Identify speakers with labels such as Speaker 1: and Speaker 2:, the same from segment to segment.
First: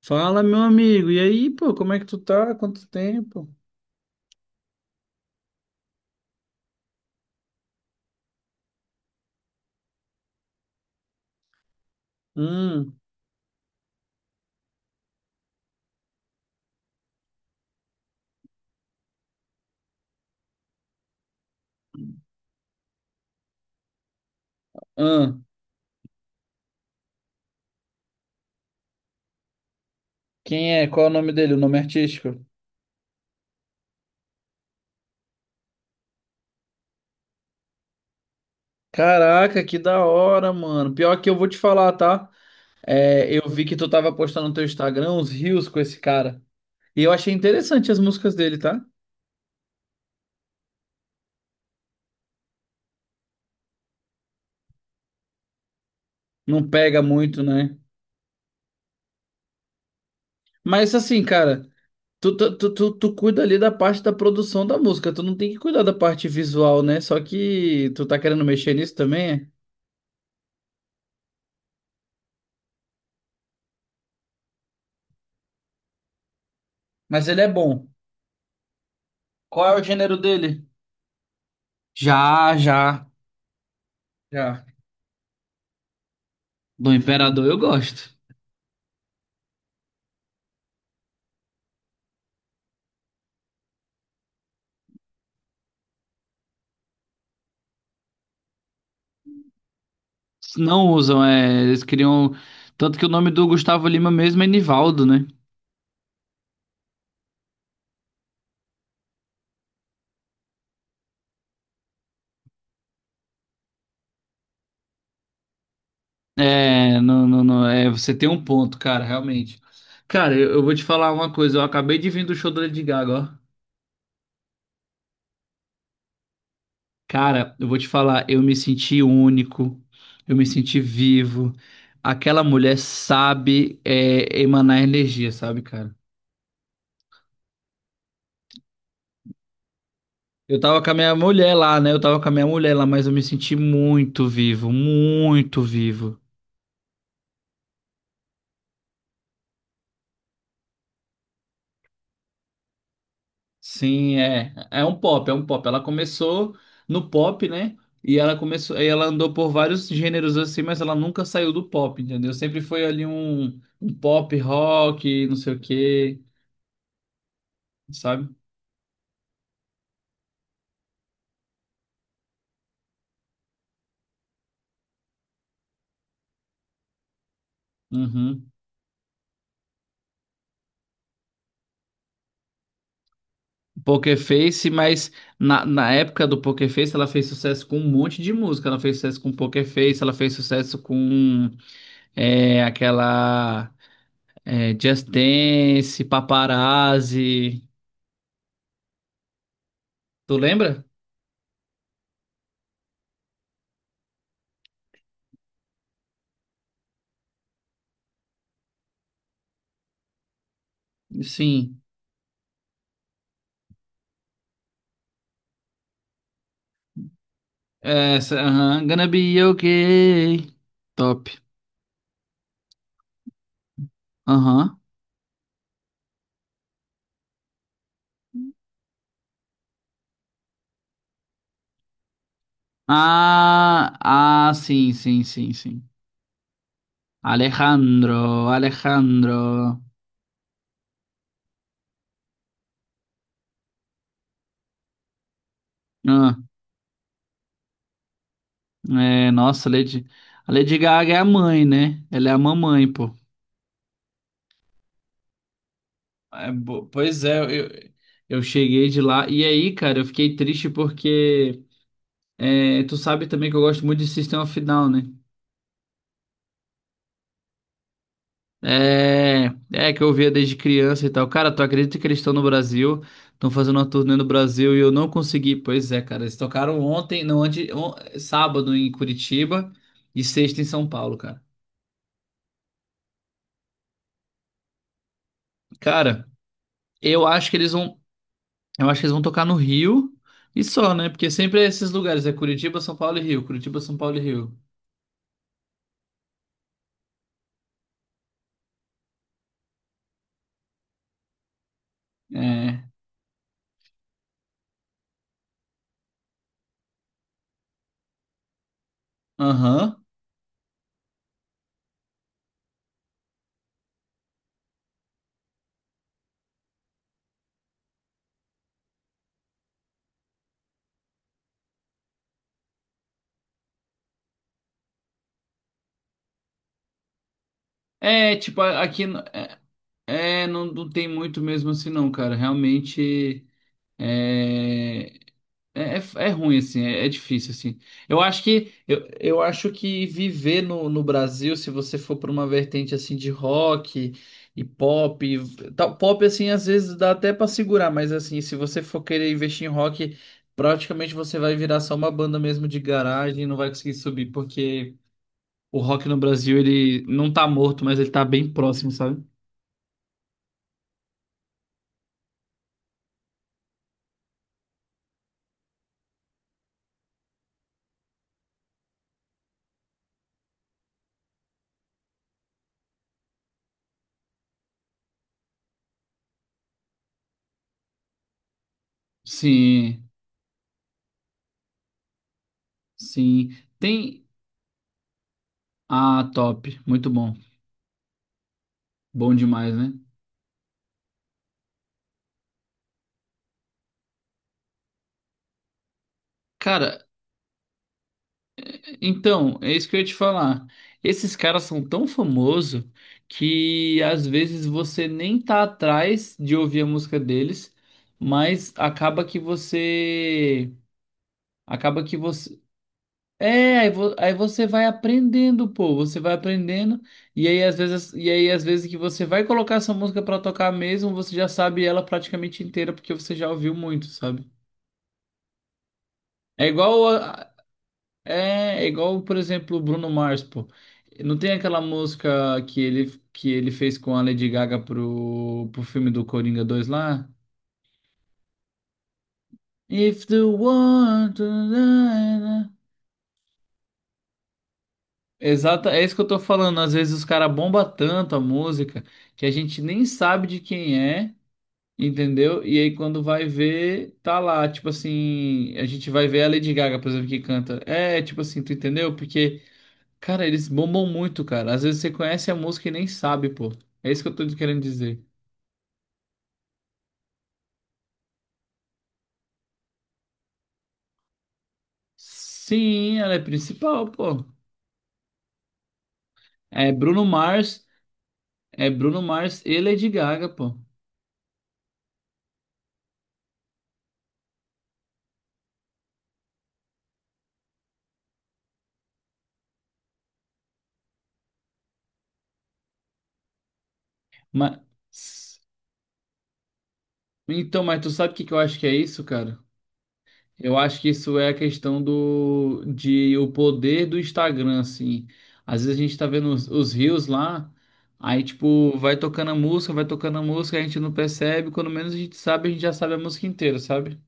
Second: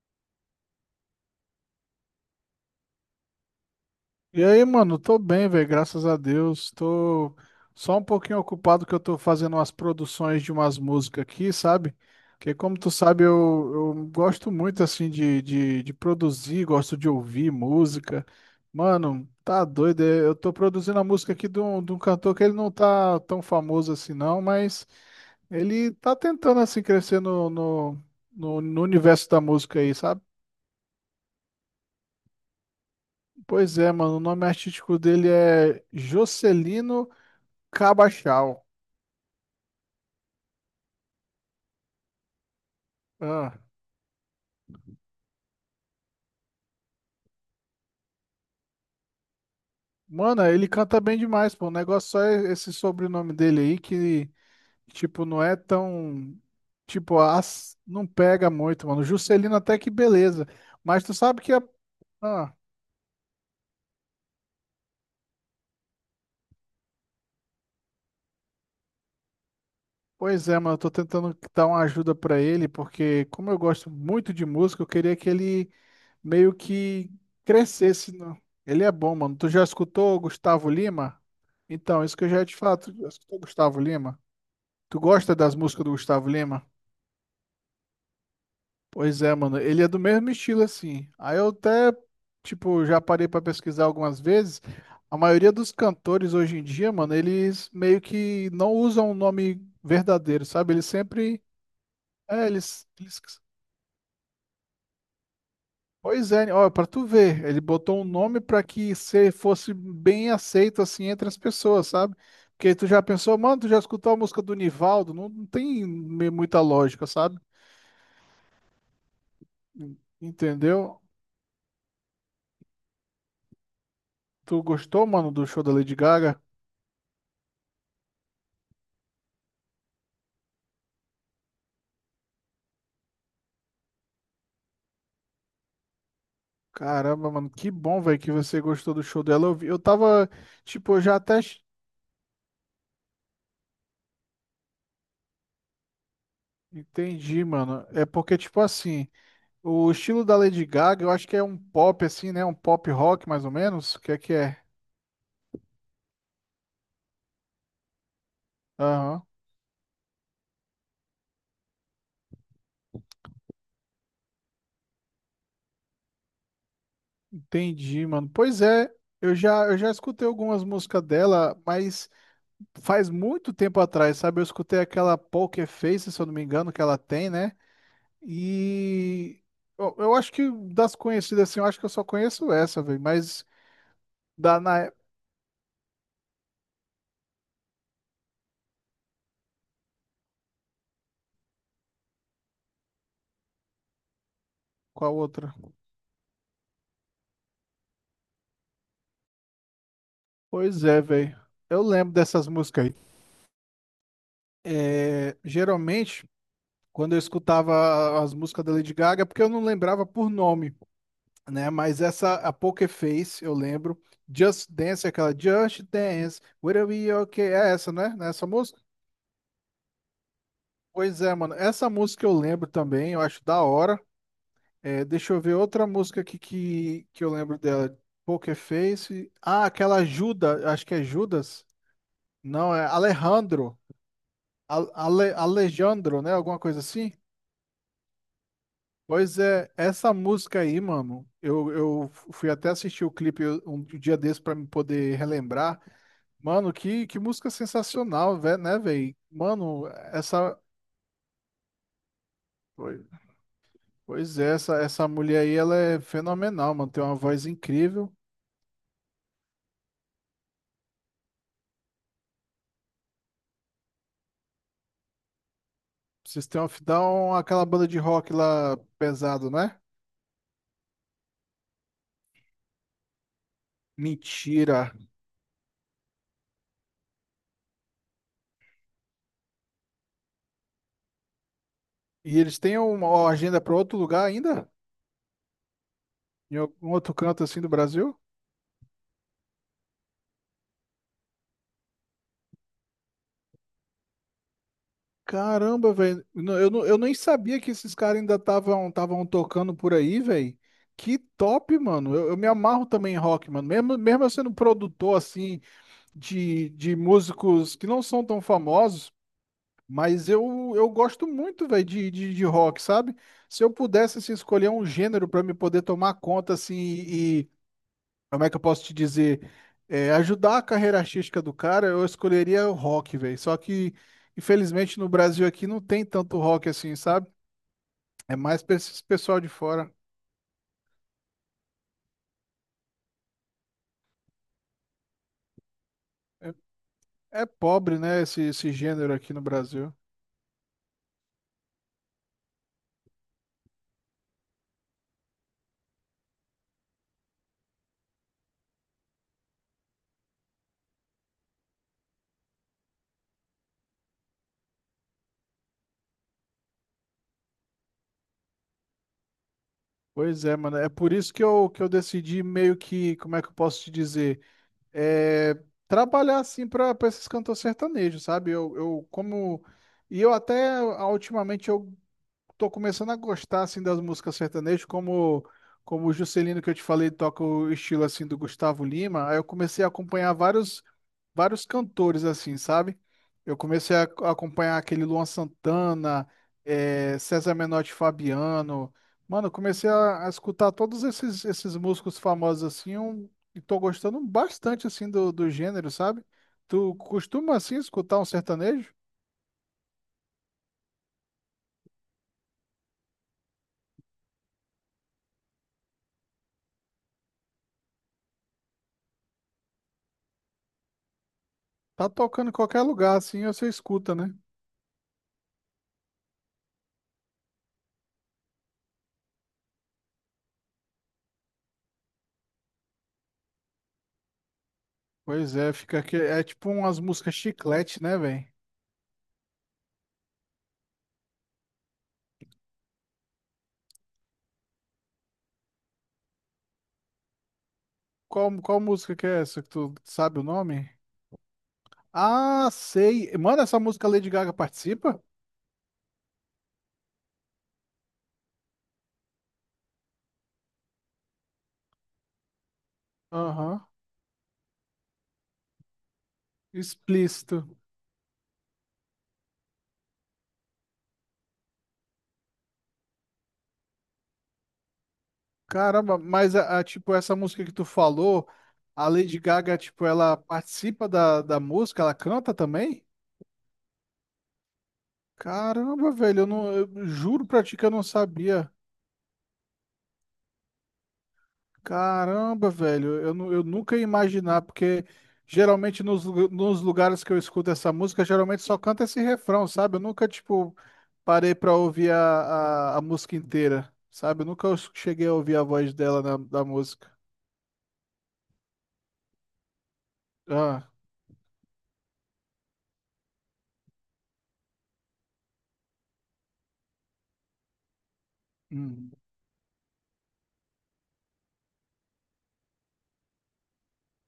Speaker 1: Fala, meu amigo. E aí, pô, como é que tu tá? Quanto tempo?
Speaker 2: E aí, mano, tô bem, velho, graças a Deus. Tô só um pouquinho ocupado que eu tô fazendo umas produções de umas músicas aqui, sabe? Porque como tu
Speaker 1: Hum,
Speaker 2: sabe, eu gosto muito, assim, de produzir, gosto de ouvir música. Mano, tá doido, é, eu tô produzindo a música aqui de um cantor que ele não tá tão famoso assim não, mas
Speaker 1: ah,
Speaker 2: ele tá tentando, assim, crescer no universo da música aí, sabe?
Speaker 1: quem é? Qual é o nome dele? O nome artístico?
Speaker 2: Pois é, mano, o nome artístico dele é Jocelino... Cabachal.
Speaker 1: Caraca, que da hora, mano. Pior que eu vou te falar, tá? É, eu
Speaker 2: Ah.
Speaker 1: vi que tu tava postando no teu Instagram uns reels com esse cara. E eu achei interessante as músicas dele, tá?
Speaker 2: Mano, ele canta bem demais, pô. O negócio só é esse sobrenome dele aí que, tipo, não é tão.
Speaker 1: Não pega
Speaker 2: Tipo,
Speaker 1: muito, né?
Speaker 2: as... não pega muito, mano. Juscelino até que beleza.
Speaker 1: Mas
Speaker 2: Mas tu
Speaker 1: assim,
Speaker 2: sabe que.
Speaker 1: cara, tu,
Speaker 2: Ah,
Speaker 1: tu, tu, tu, tu cuida ali da parte da produção da música. Tu não tem que cuidar da parte visual, né? Só que tu tá querendo mexer nisso também, é?
Speaker 2: pois é, mano. Eu tô tentando dar uma ajuda pra ele, porque como eu gosto muito de música, eu queria que ele meio que
Speaker 1: Mas ele é bom.
Speaker 2: crescesse. Ele é bom, mano. Tu já
Speaker 1: Qual é o
Speaker 2: escutou
Speaker 1: gênero
Speaker 2: o
Speaker 1: dele?
Speaker 2: Gustavo Lima? Então, isso que eu já ia te
Speaker 1: Já,
Speaker 2: falar. Tu
Speaker 1: já,
Speaker 2: já escutou o Gustavo Lima?
Speaker 1: já.
Speaker 2: Tu gosta das músicas do Gustavo Lima?
Speaker 1: Do Imperador eu gosto.
Speaker 2: Pois é, mano, ele é do mesmo estilo assim. Aí eu até, tipo, já parei pra pesquisar algumas vezes. A maioria dos cantores hoje em dia, mano, eles meio que não usam o nome verdadeiro, sabe? Eles
Speaker 1: Não usam,
Speaker 2: sempre,
Speaker 1: é, eles criam.
Speaker 2: é, eles,
Speaker 1: Tanto que o
Speaker 2: eles-
Speaker 1: nome do Gustavo Lima mesmo é Nivaldo, né?
Speaker 2: Pois é, ó, pra tu ver, ele botou um nome pra que se fosse bem aceito assim entre as pessoas, sabe? Porque tu já pensou, mano, tu já escutou a música do Nivaldo? Não, não tem muita
Speaker 1: É,
Speaker 2: lógica,
Speaker 1: não,
Speaker 2: sabe?
Speaker 1: não, não, é, você tem um ponto, cara, realmente. Cara, eu vou te
Speaker 2: Entendeu?
Speaker 1: falar uma coisa, eu acabei de vir do show do Lady Gaga, ó.
Speaker 2: Tu gostou, mano, do show da Lady Gaga?
Speaker 1: Cara, eu vou te falar, eu me senti único, eu me senti vivo. Aquela mulher sabe, é, emanar energia, sabe, cara?
Speaker 2: Caramba, mano, que bom, velho, que você gostou do show dela. Eu tava,
Speaker 1: Eu tava com a
Speaker 2: tipo, eu
Speaker 1: minha
Speaker 2: já até
Speaker 1: mulher
Speaker 2: ch-
Speaker 1: lá, né? Eu tava com a minha mulher lá, mas eu me senti muito vivo, muito vivo.
Speaker 2: entendi, mano. É porque, tipo assim, o estilo da Lady Gaga, eu acho que é um pop, assim, né? Um pop rock, mais ou menos. O que
Speaker 1: Sim,
Speaker 2: é que
Speaker 1: é.
Speaker 2: é?
Speaker 1: É um pop, é um pop. Ela começou no pop, né? E ela começou, e ela
Speaker 2: Aham,
Speaker 1: andou por vários gêneros assim, mas ela nunca saiu do pop, entendeu? Sempre foi ali um, um pop rock, não sei o quê,
Speaker 2: entendi,
Speaker 1: sabe?
Speaker 2: mano. Pois é, eu já escutei algumas músicas dela, mas faz muito tempo atrás, sabe? Eu escutei aquela Poker Face, se eu não me engano, que ela tem, né?
Speaker 1: Uhum.
Speaker 2: E eu acho que das conhecidas, assim, eu acho que eu só conheço essa, velho, mas.
Speaker 1: Poker
Speaker 2: Da,
Speaker 1: Face,
Speaker 2: na,
Speaker 1: mas na, na época do Poker Face ela fez sucesso com um monte de música. Ela fez sucesso com Poker Face, ela fez sucesso com é, aquela. É, Just
Speaker 2: Qual outra?
Speaker 1: Dance, Paparazzi. Tu
Speaker 2: Pois
Speaker 1: lembra?
Speaker 2: é, velho. Eu lembro dessas músicas aí. É, geralmente, quando eu escutava as músicas da Lady Gaga, é porque eu não lembrava por nome, né?
Speaker 1: Sim.
Speaker 2: Mas essa, a Poker Face, eu lembro. Just Dance, aquela Just Dance, Will Be Okay. É essa, né?
Speaker 1: Essa,
Speaker 2: Nessa música?
Speaker 1: aham. Gonna be okay.
Speaker 2: Pois
Speaker 1: Top.
Speaker 2: é, mano. Essa música eu lembro também, eu acho da hora.
Speaker 1: Aham.
Speaker 2: É, deixa eu ver outra música aqui que eu lembro dela. Poker Face. Ah, aquela Judas, acho que é Judas. Não, é Alejandro.
Speaker 1: Ah, ah, sim, sim, sim, sim.
Speaker 2: Alejandro, né? Alguma coisa assim?
Speaker 1: Alejandro,
Speaker 2: Pois é,
Speaker 1: Alejandro.
Speaker 2: essa música aí, mano, eu fui até assistir o clipe um dia desse pra me poder relembrar.
Speaker 1: Ah,
Speaker 2: Mano, que música sensacional, né, velho?
Speaker 1: é, nossa,
Speaker 2: Mano,
Speaker 1: Lady, a
Speaker 2: essa.
Speaker 1: Lady Gaga é a mãe, né? Ela é a mamãe,
Speaker 2: Pois
Speaker 1: pô.
Speaker 2: pois é, essa mulher aí, ela é
Speaker 1: É,
Speaker 2: fenomenal, mano. Tem uma
Speaker 1: pois é,
Speaker 2: voz incrível.
Speaker 1: eu cheguei de lá. E aí, cara, eu fiquei triste porque é, tu sabe também que eu gosto muito de System of a Down, né?
Speaker 2: System of Down, aquela banda de rock lá
Speaker 1: É,
Speaker 2: pesado, né?
Speaker 1: é que eu ouvia desde criança e tal. Cara, tu acredita que eles estão no Brasil? Estão fazendo uma turnê no Brasil e eu
Speaker 2: Mentira.
Speaker 1: não consegui. Pois é, cara, eles tocaram ontem, não, antes, sábado em Curitiba e sexta em São Paulo, cara.
Speaker 2: E eles têm uma agenda pra outro lugar ainda?
Speaker 1: Cara,
Speaker 2: Em algum outro
Speaker 1: eu
Speaker 2: canto
Speaker 1: acho que
Speaker 2: assim do
Speaker 1: eles vão,
Speaker 2: Brasil?
Speaker 1: eu acho que eles vão tocar no Rio e só, né? Porque sempre é esses lugares, é Curitiba, São Paulo e Rio, Curitiba, São Paulo e Rio.
Speaker 2: Caramba, velho. Não, eu nem sabia que esses caras ainda estavam tocando por aí, velho. Que top, mano. Eu me
Speaker 1: É,
Speaker 2: amarro também em rock, mano. Mesmo eu sendo produtor, assim, de músicos que não são tão famosos,
Speaker 1: aham.
Speaker 2: mas eu gosto muito, velho, de rock, sabe? Se eu pudesse, assim, escolher um gênero pra me poder tomar conta, assim, e como é que eu posso te dizer? É, ajudar a carreira artística do cara, eu escolheria o rock, velho. Só que, infelizmente, no Brasil aqui não tem tanto rock assim, sabe?
Speaker 1: É,
Speaker 2: É
Speaker 1: tipo,
Speaker 2: mais pra esse
Speaker 1: aqui
Speaker 2: pessoal de
Speaker 1: é,
Speaker 2: fora.
Speaker 1: é, não, não tem muito mesmo assim não, cara. Realmente é. É, é, é
Speaker 2: É,
Speaker 1: ruim, assim, é, é
Speaker 2: é
Speaker 1: difícil, assim.
Speaker 2: pobre, né, esse, esse gênero aqui no
Speaker 1: Eu acho
Speaker 2: Brasil.
Speaker 1: que viver no, no Brasil, se você for para uma vertente assim de rock e pop, e tal, pop assim, às vezes dá até para segurar, mas assim, se você for querer investir em rock, praticamente você vai virar só uma banda mesmo de garagem e não vai conseguir subir, porque o rock no Brasil, ele não tá morto, mas ele tá bem próximo, sabe?
Speaker 2: Pois é, mano. É por isso que eu decidi meio que, como é que eu posso te dizer? É, trabalhar assim pra esses cantores sertanejos, sabe? Eu como. E eu até ah, ultimamente eu tô começando a gostar assim das músicas sertanejas, como como o Juscelino que eu te falei toca o estilo assim do Gustavo Lima. Aí eu comecei a
Speaker 1: Sim,
Speaker 2: acompanhar vários cantores assim, sabe?
Speaker 1: sim.
Speaker 2: Eu comecei a
Speaker 1: Tem.
Speaker 2: acompanhar aquele Luan Santana,
Speaker 1: Ah, top. Muito
Speaker 2: eh,
Speaker 1: bom.
Speaker 2: César Menotti e Fabiano.
Speaker 1: Bom
Speaker 2: Mano, eu
Speaker 1: demais,
Speaker 2: comecei
Speaker 1: né?
Speaker 2: a escutar todos esses músicos famosos assim, e tô gostando bastante assim do, do gênero, sabe? Tu
Speaker 1: Cara,
Speaker 2: costuma assim escutar um sertanejo?
Speaker 1: então, é isso que eu ia te falar. Esses caras são tão famosos que às vezes você nem tá atrás de ouvir a música deles, mas acaba que você. Acaba
Speaker 2: Tá
Speaker 1: que
Speaker 2: tocando em
Speaker 1: você.
Speaker 2: qualquer lugar assim, você
Speaker 1: É, aí,
Speaker 2: escuta,
Speaker 1: aí
Speaker 2: né?
Speaker 1: você vai aprendendo, pô, você vai aprendendo, e aí às vezes, e aí às vezes que você vai colocar essa música pra tocar mesmo, você já sabe ela praticamente inteira porque você já ouviu muito, sabe?
Speaker 2: Pois é, fica aqui. É
Speaker 1: É
Speaker 2: tipo umas
Speaker 1: igual
Speaker 2: músicas chiclete, né, velho?
Speaker 1: é é igual, por exemplo, o Bruno Mars, pô. Não tem aquela música que ele fez com a Lady Gaga pro, pro filme do Coringa 2 lá?
Speaker 2: Qual música que é essa que tu
Speaker 1: If
Speaker 2: sabe o
Speaker 1: the
Speaker 2: nome?
Speaker 1: one to
Speaker 2: Ah,
Speaker 1: die-
Speaker 2: sei. Mano, essa música Lady Gaga participa?
Speaker 1: exato, é isso que eu tô falando. Às vezes os caras bombam tanto a música que a gente nem sabe de quem é, entendeu? E aí quando vai
Speaker 2: Aham.
Speaker 1: ver, tá lá. Tipo assim, a gente vai ver a Lady Gaga, por exemplo, que
Speaker 2: Explícito.
Speaker 1: canta. É, tipo assim, tu entendeu? Porque. Cara, eles bombam muito, cara. Às vezes você conhece a música e nem sabe, pô. É isso que eu tô querendo dizer.
Speaker 2: Caramba, mas tipo, essa música que tu falou, a Lady Gaga, tipo, ela participa da música, ela canta também?
Speaker 1: Sim, ela é principal, pô.
Speaker 2: Caramba, velho, eu não, eu
Speaker 1: É Bruno
Speaker 2: juro pra ti
Speaker 1: Mars,
Speaker 2: que eu não sabia.
Speaker 1: é Bruno Mars e Lady Gaga, pô.
Speaker 2: Caramba, velho, eu, eu nunca ia imaginar, porque geralmente nos lugares que eu escuto essa música, geralmente só canta esse refrão, sabe? Eu nunca, tipo, parei pra ouvir a música inteira, sabe? Eu nunca
Speaker 1: Mas
Speaker 2: cheguei a ouvir a voz dela da música.
Speaker 1: então, mas tu sabe o que que eu acho que é isso, cara? Eu
Speaker 2: Ah,
Speaker 1: acho que isso é a questão do de o poder do Instagram, assim. Às vezes a gente tá vendo os reels lá, aí tipo,
Speaker 2: hum,
Speaker 1: vai tocando a música, vai tocando a música, a gente não percebe, quando menos a gente sabe, a gente já sabe a música inteira, sabe?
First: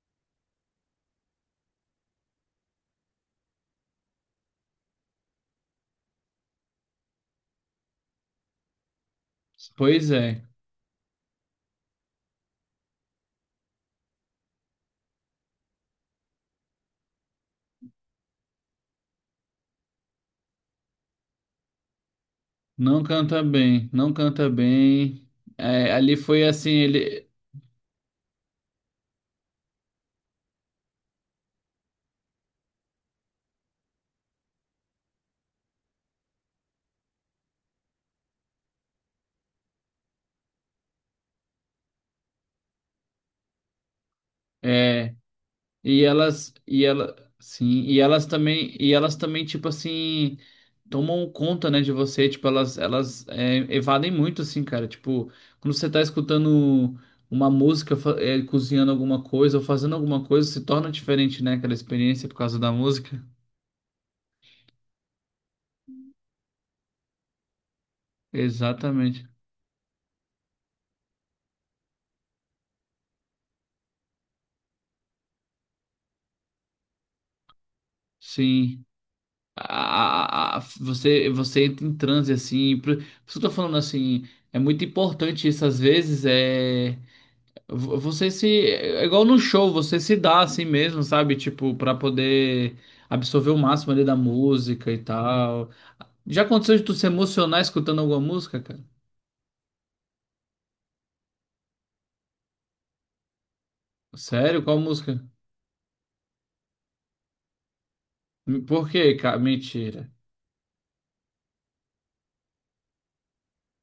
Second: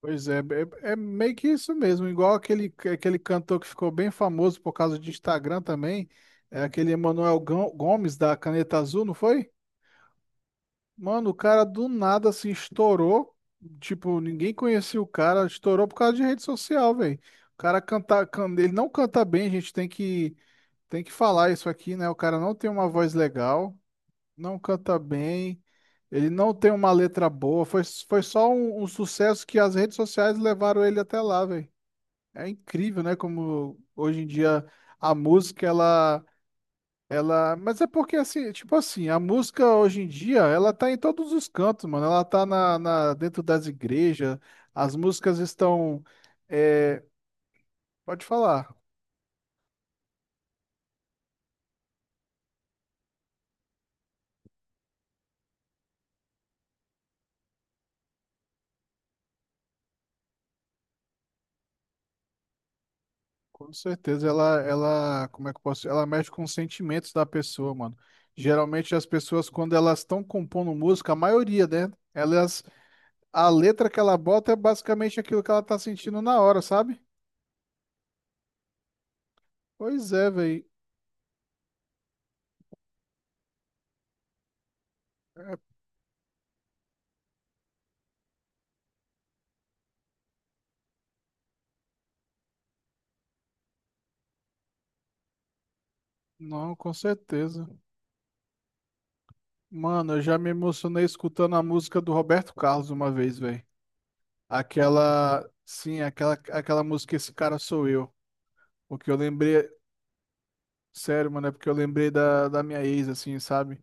Speaker 2: pois é, é, é meio que isso mesmo, igual aquele, aquele cantor que ficou bem famoso por causa de Instagram também, é aquele Gomes da Caneta Azul, não foi?
Speaker 1: Pois é,
Speaker 2: Mano, o cara do nada assim estourou. Tipo, ninguém conhecia o cara, estourou por causa de rede social, velho. O cara canta, ele não canta bem, a gente tem que falar isso aqui, né? O cara não tem uma
Speaker 1: não
Speaker 2: voz
Speaker 1: canta
Speaker 2: legal,
Speaker 1: bem, não canta
Speaker 2: não canta
Speaker 1: bem.
Speaker 2: bem,
Speaker 1: É, ali
Speaker 2: ele
Speaker 1: foi
Speaker 2: não
Speaker 1: assim,
Speaker 2: tem uma
Speaker 1: ele
Speaker 2: letra boa. Foi só um sucesso que as redes sociais levaram ele até lá, velho. É incrível, né? Como hoje em dia a música ela ela, mas é porque assim, tipo assim, a música hoje em dia, ela tá em todos os cantos, mano. Ela tá dentro das igrejas, as
Speaker 1: é,
Speaker 2: músicas estão,
Speaker 1: e elas e
Speaker 2: é,
Speaker 1: ela sim,
Speaker 2: pode falar,
Speaker 1: e elas também tipo assim tomam conta, né, de você, tipo elas é, evadem muito assim, cara, tipo, quando você tá escutando uma música, é, cozinhando alguma coisa ou fazendo alguma coisa, se torna diferente, né, aquela experiência por causa da música.
Speaker 2: com certeza como é que eu posso, ela mexe com os sentimentos da pessoa, mano. Geralmente as
Speaker 1: Exatamente.
Speaker 2: pessoas quando elas estão compondo música, a maioria, né? Elas, a letra que ela bota é basicamente aquilo que ela tá sentindo na hora, sabe?
Speaker 1: Sim.
Speaker 2: Pois é, velho.
Speaker 1: Você entra em transe assim, por isso que eu tô falando assim, é muito importante isso às vezes é você se é igual no show, você se dá assim mesmo, sabe? Tipo, pra poder absorver o máximo ali da música e tal. Já
Speaker 2: Não,
Speaker 1: aconteceu de
Speaker 2: com
Speaker 1: tu se emocionar
Speaker 2: certeza.
Speaker 1: escutando alguma música, cara?
Speaker 2: Mano, eu já me emocionei escutando a música do Roberto Carlos uma vez, velho.
Speaker 1: Sério? Qual música?
Speaker 2: Aquela música Esse Cara Sou Eu.
Speaker 1: Por
Speaker 2: Porque
Speaker 1: quê,
Speaker 2: eu
Speaker 1: cara?
Speaker 2: lembrei,
Speaker 1: Mentira.
Speaker 2: sério, mano, é porque eu lembrei da minha ex, assim, sabe?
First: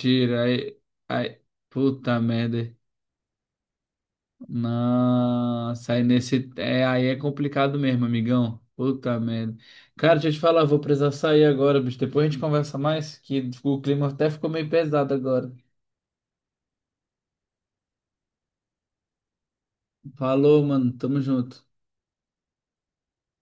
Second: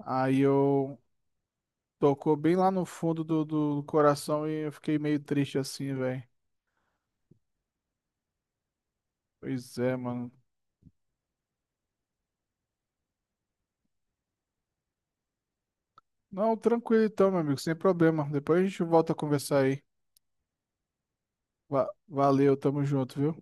Speaker 2: Aí
Speaker 1: Aí,
Speaker 2: eu
Speaker 1: aí, puta
Speaker 2: Tocou bem lá
Speaker 1: merda.
Speaker 2: no fundo do, do coração e eu fiquei meio triste
Speaker 1: Nossa,
Speaker 2: assim,
Speaker 1: aí
Speaker 2: velho.
Speaker 1: nesse. É, aí é complicado mesmo, amigão. Puta merda.
Speaker 2: Pois é,
Speaker 1: Cara, deixa
Speaker 2: mano.
Speaker 1: eu te falar, vou precisar sair agora, bicho. Depois a gente conversa mais, que o clima até ficou meio pesado agora.
Speaker 2: Não, tranquilo então, meu amigo, sem problema. Depois a gente volta a conversar aí.
Speaker 1: Falou, mano. Tamo junto.
Speaker 2: Valeu, tamo junto, viu?